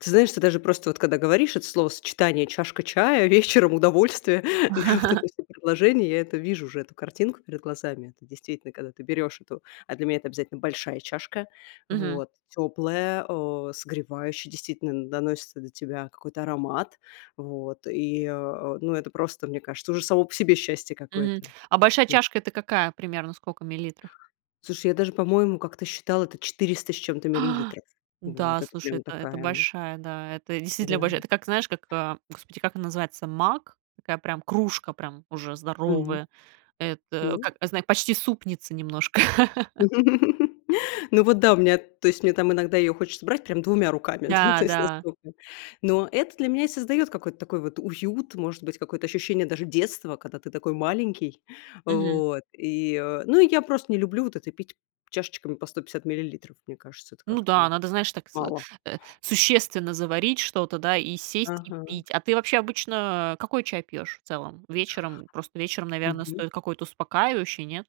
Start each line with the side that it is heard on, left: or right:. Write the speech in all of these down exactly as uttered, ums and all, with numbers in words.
left: Ты знаешь, ты даже просто вот когда говоришь, это словосочетание "чашка чая", вечером удовольствие, да, вот это всё предложение, я это вижу уже эту картинку перед глазами. Это действительно, когда ты берешь эту, а для меня это обязательно большая чашка,
right: Мгм.
left: вот теплая, э, согревающая, действительно н доносится до тебя какой-то аромат. Вот, и а а, ну это просто, мне кажется, уже само по себе счастье
right: Мгм.
left: какое-то.
right: А большая
left: М.
right: чашка это какая примерно скока миллилитров?
left: Слушай, я даже по-моему как-то считала, это четыреста с чем-то миллилитров. Вот
right: Н-да,
left: это
right: слушай,
left: прямо
right: это это
left: такая, м
right: большая. Да, это
left: Да.
right: действительно большая. Это как знаешь, как, а, Господи, как он называется маг такая прям кружка, прям уже
left: Мгм.
right: здоровая. Это
left: Н-да?
right: как не знаю, почти супница немножко.
left: Ну, вот да, у меня то есть, мне там иногда её хочется брать прям двумя руками, ну,
right: Да,
left: то есть,
right: да.
left: настолько. Но это для меня и создаёт какой-то такой вот уют, может быть, какое-то ощущение даже детства, когда ты такой маленький.
right: Мгм.
left: Вот, и, э, ну и я просто не люблю вот это пить чашечками по сто пятьдесят миллилитров. Мне кажется, это
right: Ну да,
left: как-то
right: надо, знаешь, так сы
left: мало.
right: э, существенно заварить что-то, да, и сесть, и
left: Ага.
right: пить. А ты, вообще, обычно какой чай пьёшь в целом? Вечером? Просто вечером, наверно,
left: Мгм.
right: стоит какой-то успокаивающий, нет?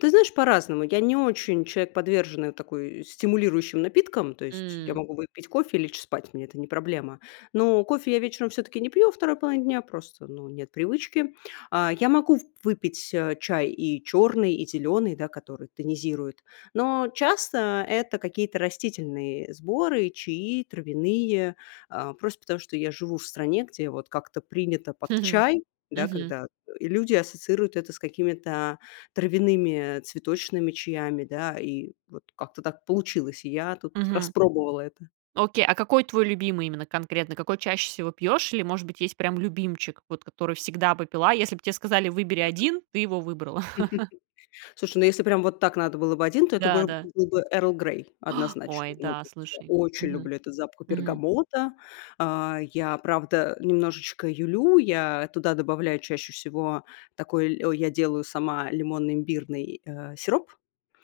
left: Ты знаешь, по-разному. Я не очень человек, подверженный, такой, стимулирующим напиткам. То есть, я
right: М.
left: могу выпить кофе и лечь спать, мне это не проблема. Но кофе я вечером все-таки не пью во второй половине дня, просто ну нет привычки. А, я могу в выпить, а, чай и черный, и зеленый, да который тонизирует. Но часто это какие-то растительные сборы и чаи травяные. А просто потому, что я живу в стране, где вот как-то принято под чай, да,
right: Мгм.
left: когда, э, люди ассоциируют это с какими-то травяными цветочными чаями, да? И вот как-то так получилось. И я тут
right: Мгм.
left: распробовала это.
right: Окей, а какой твой любимый именно конкретно? Какой чаще всего пьёшь? Или может быть есть прям любимчик, вот который всегда бы пила? Если б те сказали выбери
left: Мгм.
right: 1, ты его выбрала.
left: Слушай, ну если прям вот так надо было бы один, то это
right: Да,
left: быро
right: да.
left: был бы "Эрл Грей", однозначно.
right: Ой,
left: Ну
right: да,
left: тут, э
right: слушай.
left: очень
right: Мгм
left: люблю этот запах
right: мгм.
left: бергамота. А я, правда, немножечко юлю. Я туда добавляю чаще всего такой ль о, я делаю сама лимонно-имбирный, а, сироп.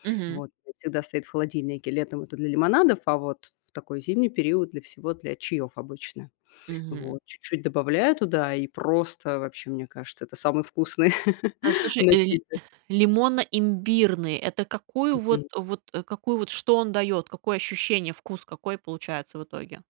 right: Мгм.
left: Вот, он всегда стоит в холодильнике. Летом это для лимонадов, а вот в такой зимний период для всего для чаёв обычно.
right: Мгм.
left: Вот, чуть-чуть добавляю туда и, просто, вообще, мне кажется, это самый вкусный
right: Да слушай, эль
left: напиток.
right: лимонно-имбирный это какую
left: Мгм.
right: вот, а вот, э, какую вот, что он даёт? Какое ощущение, вкус какой получается в итоге?